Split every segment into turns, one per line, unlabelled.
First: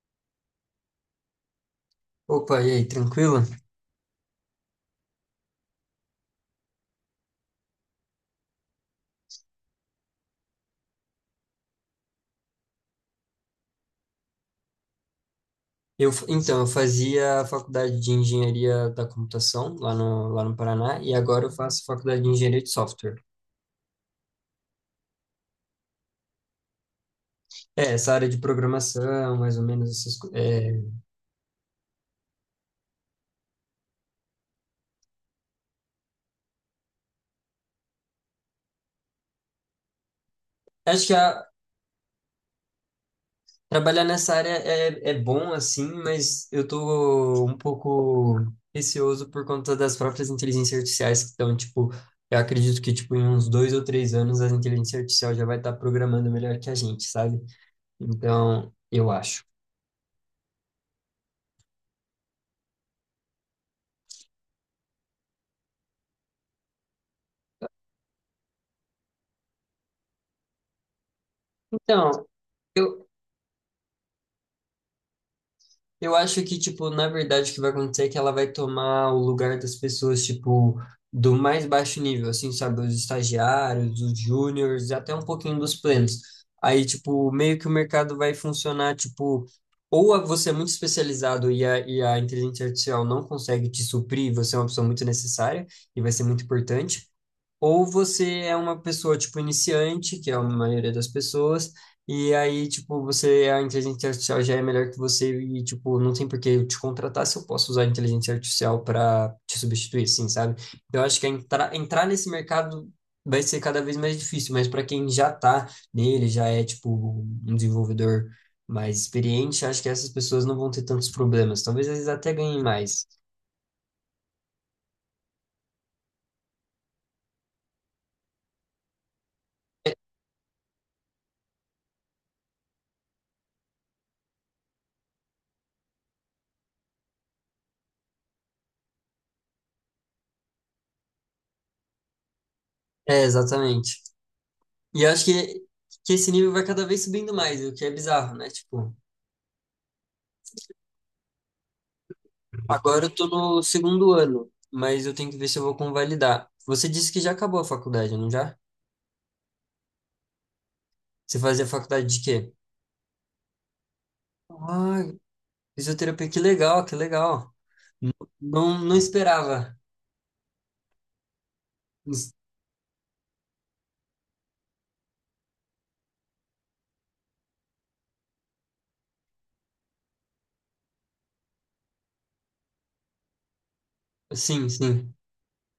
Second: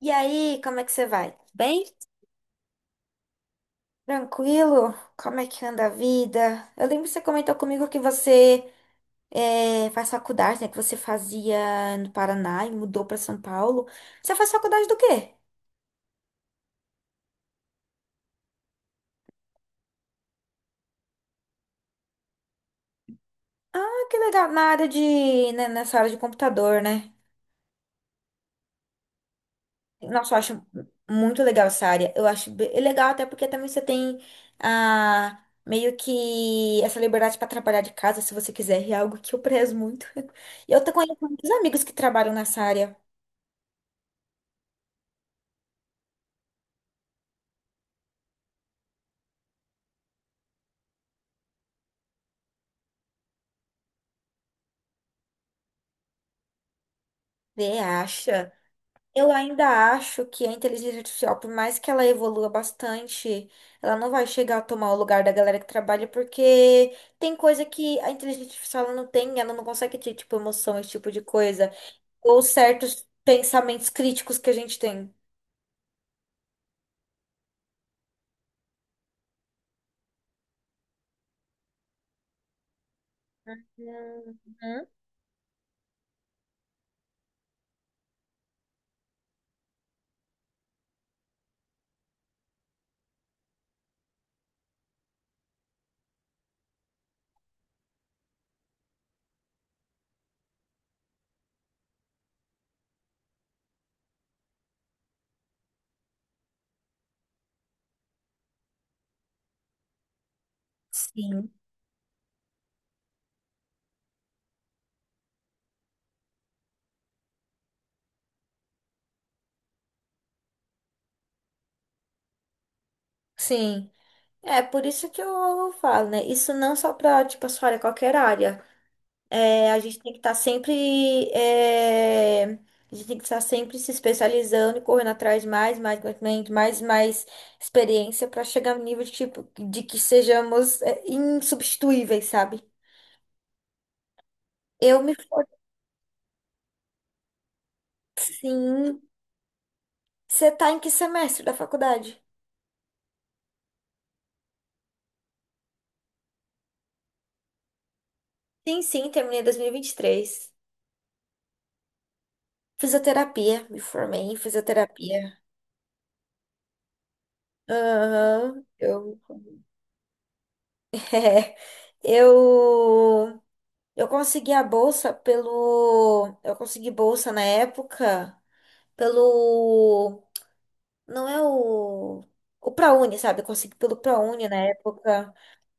E aí, como é que você vai? Bem?
Opa, e aí, tranquilo?
Tranquilo? Como é que anda a vida? Eu lembro que você comentou comigo que você faz faculdade, né? Que você fazia no Paraná e mudou para São Paulo. Você faz faculdade do quê?
Então, eu fazia a faculdade de engenharia da computação lá no Paraná e agora eu faço faculdade de engenharia de software.
Ah, que legal. Na área de, né, nessa área de computador, né?
É, essa área de programação, mais ou menos essas
Nossa,
coisas.
eu acho muito legal essa área. Eu acho é legal até porque também você tem meio que essa liberdade para trabalhar de casa, se você quiser, é algo que eu prezo muito. Eu tô
acho que
conhecendo
a-
muitos amigos que trabalham nessa área.
trabalhar nessa área é bom, assim, mas eu tô um pouco receoso por conta das próprias inteligências artificiais que estão, tipo, eu acredito que, tipo, em uns 2 ou 3 anos a inteligência artificial já vai estar programando melhor que a gente, sabe?
Você acha?
Então, eu
Eu
acho.
ainda acho que a inteligência artificial, por mais que ela evolua bastante, ela não vai chegar a tomar o lugar da galera que trabalha, porque tem coisa que a inteligência artificial ela não tem, ela não consegue ter, tipo, emoção, esse tipo de coisa,
Então,
ou certos pensamentos críticos que a gente tem.
eu acho que, tipo, na verdade, o que vai acontecer é que ela vai tomar o lugar das pessoas, tipo, do mais baixo nível, assim, sabe? Os estagiários, os
Uhum.
júniores, e até um pouquinho dos plenos. Aí, tipo, meio que o mercado vai funcionar, tipo, ou você é muito especializado e a inteligência artificial não consegue te suprir, você é uma pessoa muito necessária e vai ser muito importante, ou você é uma pessoa, tipo, iniciante, que é a maioria das pessoas, e aí, tipo, você, a inteligência artificial já é melhor que você e, tipo, não tem por que eu te contratar se eu posso usar a inteligência artificial para te substituir, assim, sabe? Eu acho que
Sim.
entrar nesse mercado vai ser cada vez mais difícil, mas para quem já tá nele, já é, tipo, um desenvolvedor mais experiente, acho que essas pessoas não vão ter tantos problemas. Talvez eles até ganhem mais.
Sim. É por isso que eu falo, né? Isso não só pra, tipo, a sua área, qualquer área. É, a gente tem que estar sempre. É, a gente tem que estar sempre se especializando e correndo atrás de mais, mais conhecimento, mais, mais experiência para chegar no nível de, tipo, de que sejamos é, insubstituíveis, sabe?
É, exatamente.
Eu
E eu
me
acho
formei.
que esse nível vai cada vez subindo mais, o que é bizarro, né? Tipo,
Sim. Você tá em que semestre da faculdade?
agora eu tô no segundo ano, mas eu tenho que ver se eu vou convalidar. Você disse que já acabou a faculdade, não já?
Sim, sim, terminei dois mil e vinte e três.
Você fazia faculdade de quê?
Fisioterapia, me formei em
Ah,
fisioterapia.
fisioterapia, que legal, que legal.
Aham,
Não, não
eu.
esperava.
É, eu. Eu consegui a bolsa pelo. Eu consegui bolsa na época pelo. Não é o. O ProUni, sabe? Eu consegui pelo ProUni na
Sim, sim.
época.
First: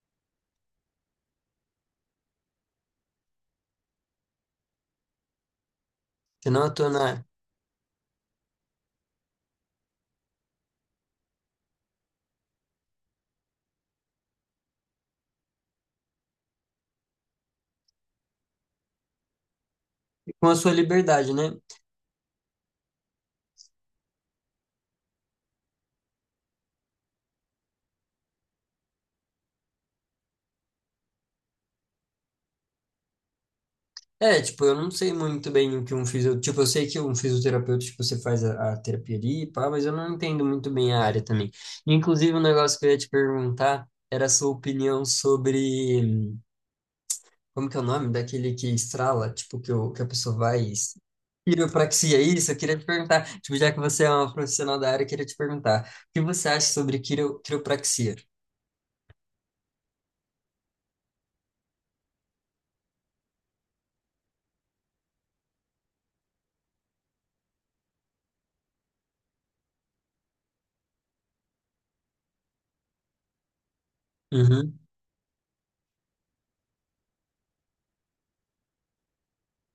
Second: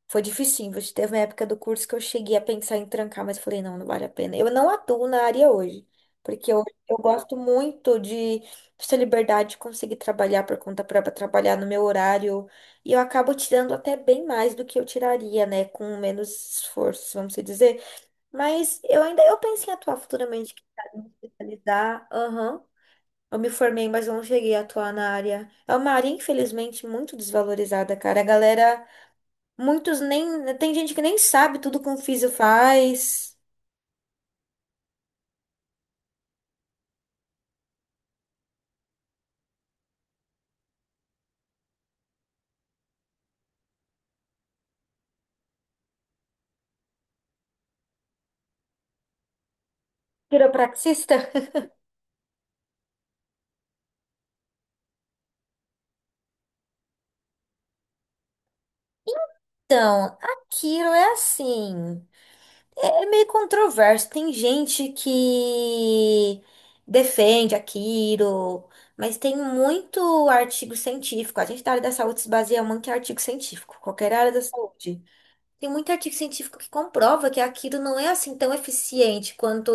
Foi difícil. Teve uma época do curso que eu cheguei a pensar em trancar, mas eu falei, não, não vale a pena. Eu não atuo na área hoje, porque eu,
Senão eu tô
eu
na.
gosto muito de essa liberdade de conseguir trabalhar por conta própria, trabalhar no meu horário. E eu acabo tirando até bem mais do que eu tiraria, né? Com menos esforço, vamos dizer. Mas eu ainda eu penso em atuar
Com
futuramente,
a
quem
sua
sabe, me
liberdade, né?
especializar. Aham. Eu me formei, mas eu não cheguei a atuar na área. É uma área, infelizmente, muito desvalorizada, cara. A galera, muitos nem. Tem gente que nem sabe tudo que um físio faz.
É, tipo, eu não sei muito bem o que um fisio. Tipo, eu sei que um fisioterapeuta, tipo, você faz a terapia ali, pá, mas eu não entendo muito bem a área também. Inclusive, um negócio que eu ia te perguntar era a sua opinião sobre. Como que é o nome? Daquele que estrala, tipo, que, o, que a pessoa vai.
Quiropraxista?
Quiropraxia, isso, eu queria te perguntar. Tipo, já que você é uma profissional da área, eu queria te perguntar. O que você acha sobre quiropraxia?
Então, a Quiro é assim. É meio controverso. Tem gente que defende aquilo, mas tem muito artigo científico. A gente da área da saúde se baseia muito em artigo científico, qualquer área da
Uhum,
saúde. Tem muito artigo científico que comprova que aquilo não é assim tão eficiente quanto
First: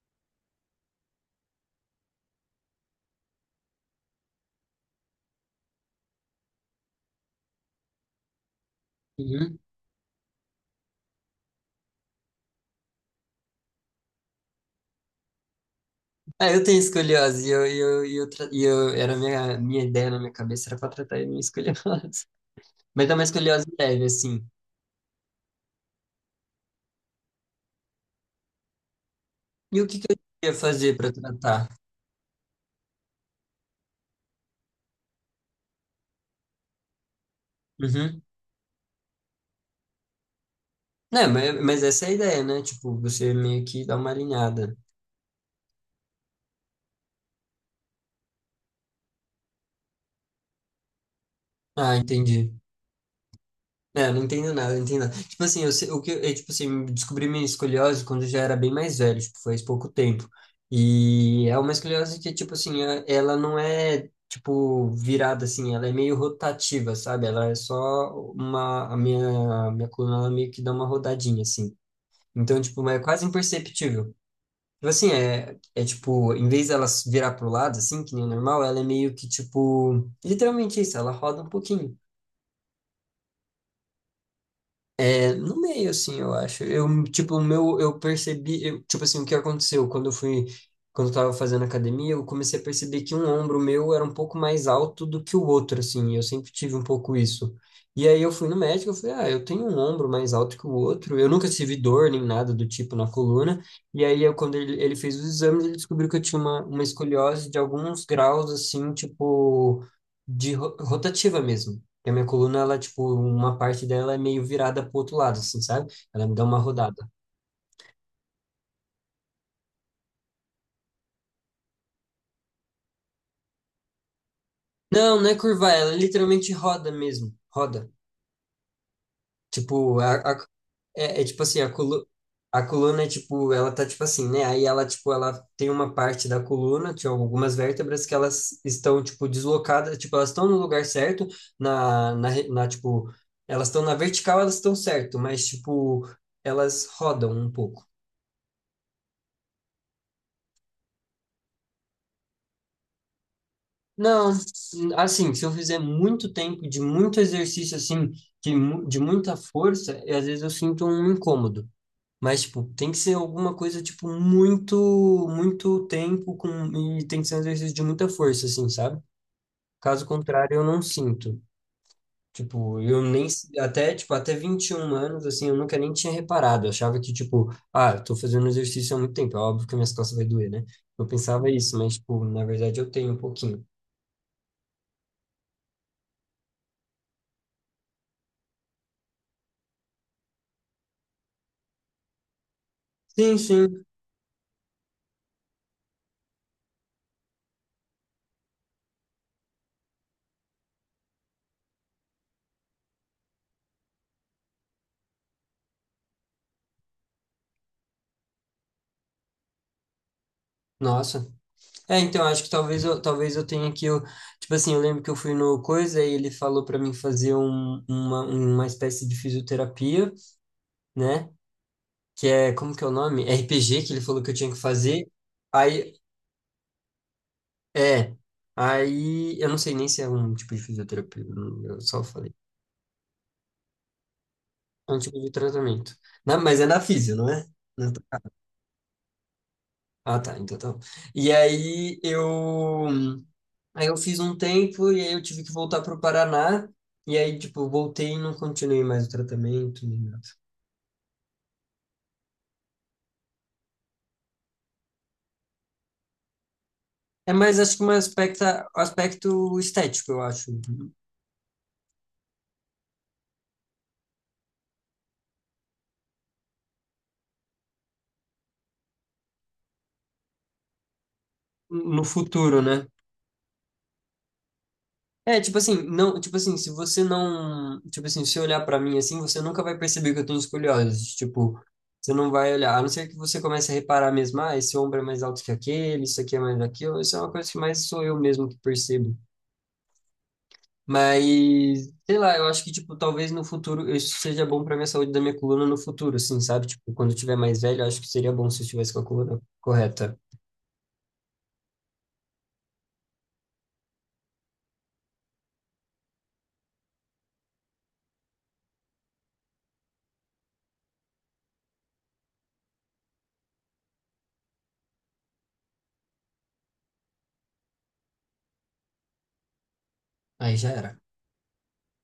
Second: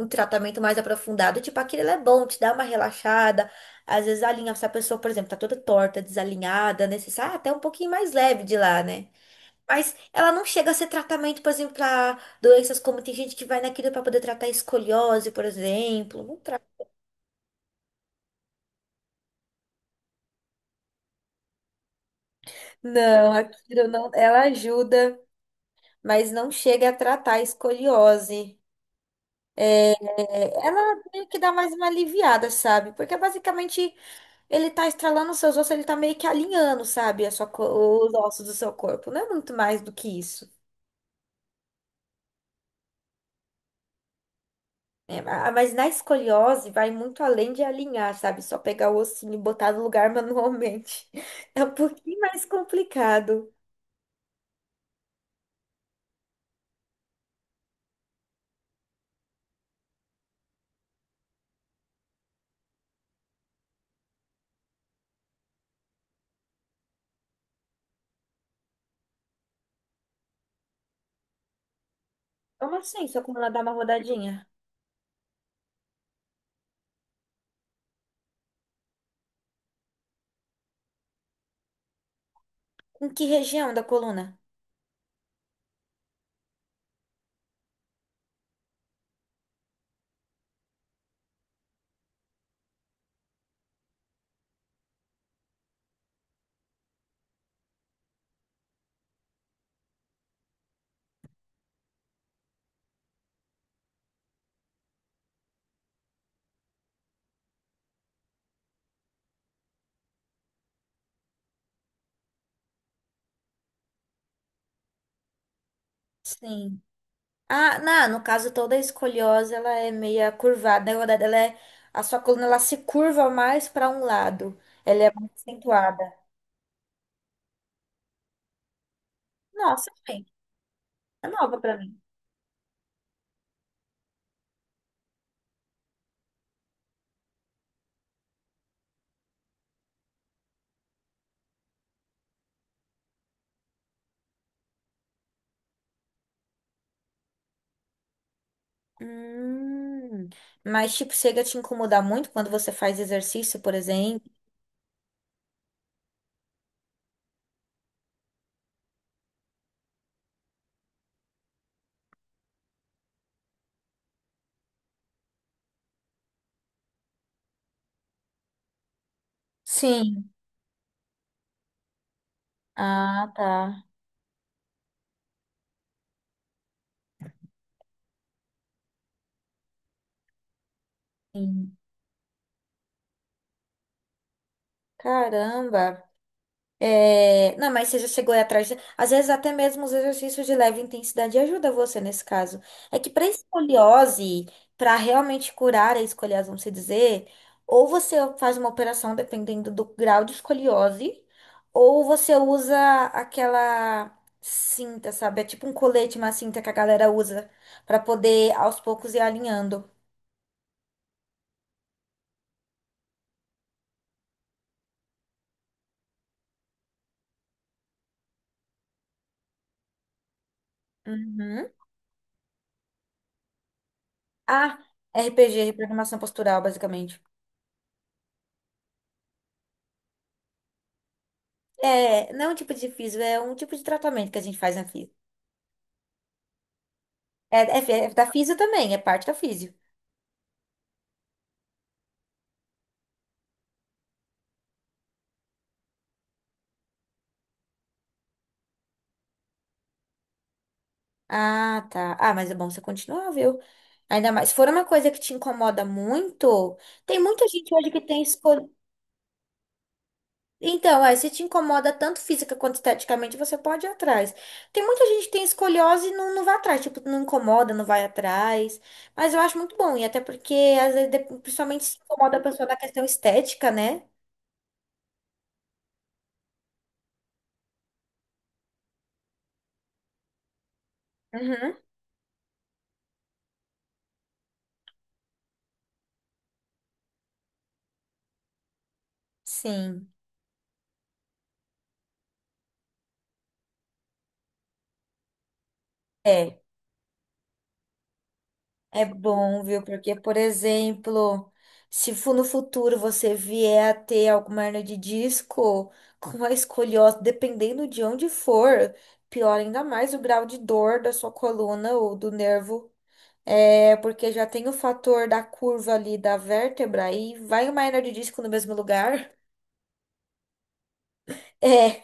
um tratamento mais aprofundado. Tipo, aquilo ele é bom, te dá uma relaxada. Às vezes alinha, se a pessoa, por exemplo, tá toda torta, desalinhada, né? Você sai até um pouquinho mais leve de lá, né?
uhum.
Mas ela não chega a ser tratamento, por exemplo, para doenças como tem gente que vai naquilo para poder tratar escoliose, por exemplo. Não,
Ah,
tra-
eu tenho escoliose e eu, e eu, e eu, tra- e eu era a minha ideia na minha cabeça era para tratar a minha escoliose. Mas é uma
Não,
escoliose
aquilo
leve,
não. Ela
assim.
ajuda, mas não chega a tratar a escoliose.
E o
É,
que que eu ia fazer
ela
para
meio que dá
tratar?
mais uma aliviada, sabe? Porque basicamente ele tá estralando os seus ossos, ele tá meio que alinhando, sabe? A sua, os
Uhum.
ossos do seu corpo. Não é muito mais do que isso.
Não, mas essa é a ideia, né? Tipo, você meio que dá uma alinhada.
É, mas na escoliose vai muito além de alinhar, sabe? Só pegar o ossinho e botar no lugar manualmente. É um
Ah,
pouquinho mais
entendi.
complicado.
É, eu não entendo nada, não entendo nada. Tipo assim, eu, se- o que, eu, tipo assim, descobri minha escoliose quando eu já era bem mais velho, tipo, faz pouco tempo. E é uma escoliose que, tipo assim, é- ela não é, tipo, virada assim, ela é meio rotativa, sabe? Ela é só uma, a minha coluna, ela meio que dá uma rodadinha, assim. Então,
Como
tipo, é
assim, só
quase
como ela dá uma
imperceptível. Tipo
rodadinha?
assim, é, é tipo, em vez dela virar pro lado, assim, que nem o normal, ela é meio que, tipo, literalmente isso, ela roda um pouquinho.
Com que região da coluna?
É, no meio, assim, eu acho. Eu, tipo, o meu, eu percebi, eu, tipo assim, o que aconteceu quando eu fui, quando eu tava fazendo academia, eu comecei a perceber que um ombro meu era um pouco mais alto do que o outro, assim, e eu sempre tive um pouco isso. E aí eu fui no médico, eu falei, ah, eu tenho um ombro mais alto que o outro, eu nunca tive dor nem nada do tipo na coluna, e aí eu, quando ele fez os exames, ele descobriu que eu tinha uma escoliose de alguns graus, assim, tipo, de rotativa mesmo. Porque a minha coluna, ela, tipo, uma parte dela é meio virada pro outro lado, assim, sabe? Ela me dá uma
Sim.
rodada.
Ah, não, no caso toda a escoliose, ela é meia curvada, né? Na verdade, ela é, a sua coluna ela se curva mais para um lado. Ela é
Não,
mais
não é curvar, ela
acentuada.
literalmente roda mesmo. Roda.
Nossa,
Tipo,
gente,
é, é
é
tipo
nova
assim, a,
para mim.
colu a coluna é tipo, ela tá tipo assim, né? Aí ela, tipo, ela tem uma parte da coluna, tinha algumas vértebras que elas estão, tipo, deslocadas, tipo, elas estão no lugar certo, na tipo, elas estão na vertical, elas estão certo, mas, tipo, elas rodam um pouco.
Hum. Mas, tipo, chega a te incomodar muito quando você faz exercício, por exemplo.
Não, assim, se eu fizer muito tempo de muito exercício, assim, de muita força, e às vezes eu sinto um incômodo. Mas, tipo, tem que ser alguma coisa, tipo, muito, muito tempo com, e tem que ser um exercício de muita força, assim, sabe? Caso
Sim.
contrário, eu não sinto. Tipo, eu nem,
Ah, tá.
se- até, tipo, até 21 anos, assim, eu nunca nem tinha reparado. Eu achava que, tipo, ah, eu tô fazendo exercício há muito tempo, é óbvio que minhas costas vai doer, né? Eu pensava
Sim.
isso, mas, tipo, na verdade eu tenho um pouquinho.
Caramba. É, não, mas você já chegou aí atrás. Às vezes, até mesmo os exercícios de leve intensidade ajuda você nesse caso. É que para
Sim, sim.
escoliose, para realmente curar a escoliose, vamos se dizer, ou você faz uma operação dependendo do grau de escoliose, ou você usa aquela cinta, sabe? É tipo um colete, uma cinta que a galera usa para poder aos poucos ir alinhando.
Nossa. É, então, acho que talvez eu tenha que, eu, tipo assim, eu lembro que eu fui no Coisa e ele falou pra mim fazer uma espécie de fisioterapia, né?
Uhum.
Que é, como que é o nome? RPG, que ele falou que eu tinha que
Ah,
fazer.
RPG,
Aí,
reprogramação postural, basicamente.
é, aí, eu não sei nem se é um tipo de fisioterapia, eu só
É,
falei.
não é um tipo de físio, é um tipo de tratamento que a gente faz na
É um
físio.
tipo de tratamento. Na- mas é na físio, não é?
É, é,
Não tô-.
é da físio também, é parte da físio.
Ah, tá, então tá. Bom. E aí, eu. Aí eu fiz um tempo e aí eu tive que voltar para o Paraná. E aí, tipo, voltei e não continuei mais o tratamento nem nada.
Ah, tá. Ah, mas é bom você continuar, viu? Ainda mais, se for uma coisa que te incomoda muito, tem
É
muita
mais,
gente
acho que
hoje que tem escolha.
um aspecto estético, eu acho,
Então, é, se te incomoda tanto física quanto esteticamente, você pode ir atrás. Tem muita gente que tem escoliose e não, não vai atrás, tipo, não incomoda, não vai atrás. Mas eu acho muito bom, e até porque, às vezes, principalmente se
no
incomoda a
futuro,
pessoa na
né?
questão estética, né?
É, tipo assim, não, tipo assim, se você não, tipo assim, se olhar pra mim assim, você nunca vai perceber que eu tenho escoliose, tipo,
Uhum.
você não vai olhar, a não ser que você comece a reparar mesmo, ah, esse ombro é mais alto que aquele, isso aqui é mais aquilo, isso é uma coisa que mais sou eu mesmo que percebo.
Sim.
Mas, sei lá, eu acho que, tipo, talvez no futuro isso seja bom pra minha saúde da minha coluna no futuro, assim,
É.
sabe? Tipo, quando eu tiver mais velho, eu acho que seria bom se eu tivesse com
É
a coluna
bom, viu? Porque,
correta.
por exemplo, se no futuro você vier a ter alguma hernia de disco com a escoliose, dependendo de onde for, piora ainda mais o grau de dor da sua coluna ou do nervo. É, porque já tem o fator da curva ali da vértebra e vai uma hernia de disco no mesmo lugar.
Aí já era.
é.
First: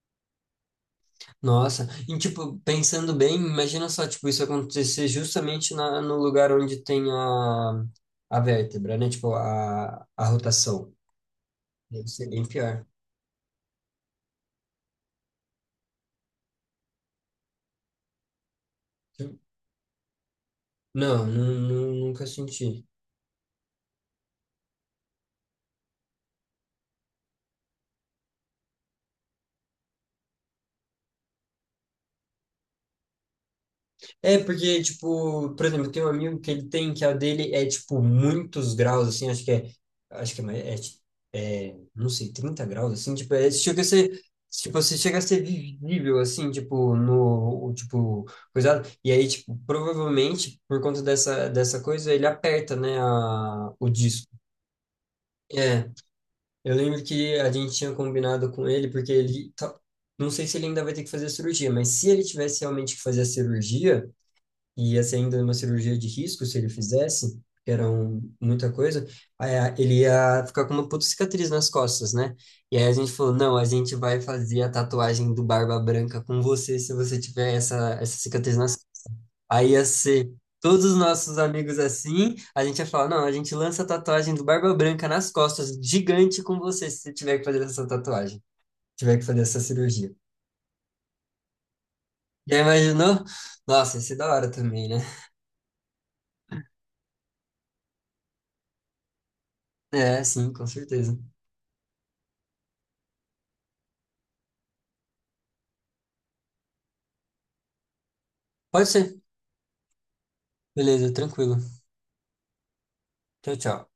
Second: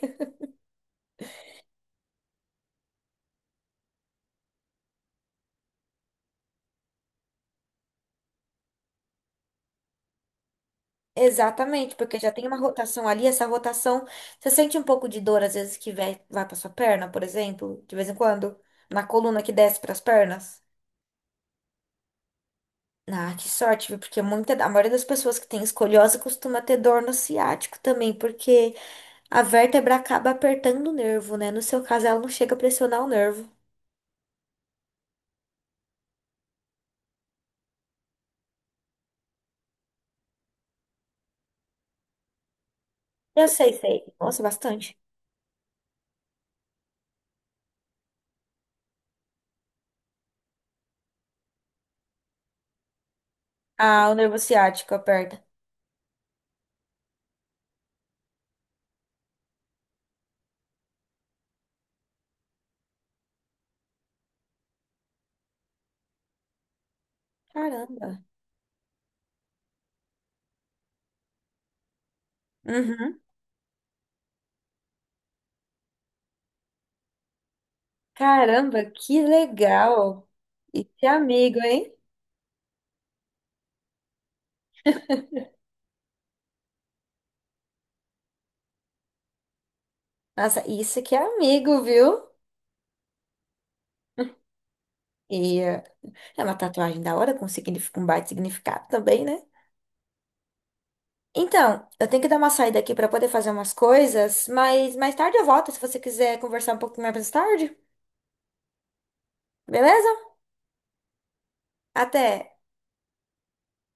Nossa, e tipo, pensando bem, imagina só, tipo, isso acontecer justamente na, no lugar onde tem a vértebra, né? Tipo, a rotação.
Exatamente,
Deve
porque
ser
já
bem
tem uma
pior.
rotação ali, essa rotação, você sente um pouco de dor às vezes que vai, vai para sua perna, por exemplo, de vez em quando, na coluna que desce para as pernas.
Não, nunca senti.
Ah, que sorte, viu? Porque muita, a maioria das pessoas que tem escoliose costuma ter dor no ciático também, porque a vértebra acaba apertando o nervo, né? No seu caso, ela não chega a pressionar o nervo.
É, porque, tipo, por exemplo, tem um amigo que ele tem, que a dele é, tipo, muitos graus, assim, acho que é, não sei, 30 graus, assim, tipo,
Eu
é,
sei,
chega a
sei.
ser,
Nossa,
tipo,
bastante.
você chega a ser visível, assim, tipo, no, o, tipo, coisado, e aí, tipo, provavelmente, por conta dessa coisa, ele aperta, né, o
Ah, o
disco.
nervo ciático aperta.
É, eu lembro que a gente tinha combinado com ele, porque ele, não sei se ele ainda vai ter que fazer a cirurgia, mas se ele tivesse realmente que fazer a cirurgia, e ia ser ainda uma cirurgia de risco se ele fizesse, que era
Caramba.
um, muita coisa, ele ia ficar com uma puta cicatriz nas costas, né? E aí a gente
Uhum.
falou, não, a gente vai fazer a tatuagem do Barba Branca com você se você tiver essa, essa cicatriz nas
Caramba,
costas.
que
Aí ia
legal.
ser
E
todos os
que
nossos
amigo,
amigos
hein?
assim, a gente ia falar, não, a gente lança a tatuagem do Barba Branca nas costas, gigante com você se você tiver que fazer essa tatuagem, tiver que fazer essa cirurgia.
Nossa, isso que é amigo, viu?
Já imaginou? Nossa, ia ser da hora também, né?
E é uma tatuagem da hora, com, signif- um baita significado também, né?
É, sim, com certeza.
Então, eu tenho que dar uma saída aqui para poder fazer umas coisas, mas mais tarde eu volto, se você quiser conversar um pouquinho mais tarde,
Pode ser.
beleza?
Beleza, tranquilo.
Até!
Tchau, tchau.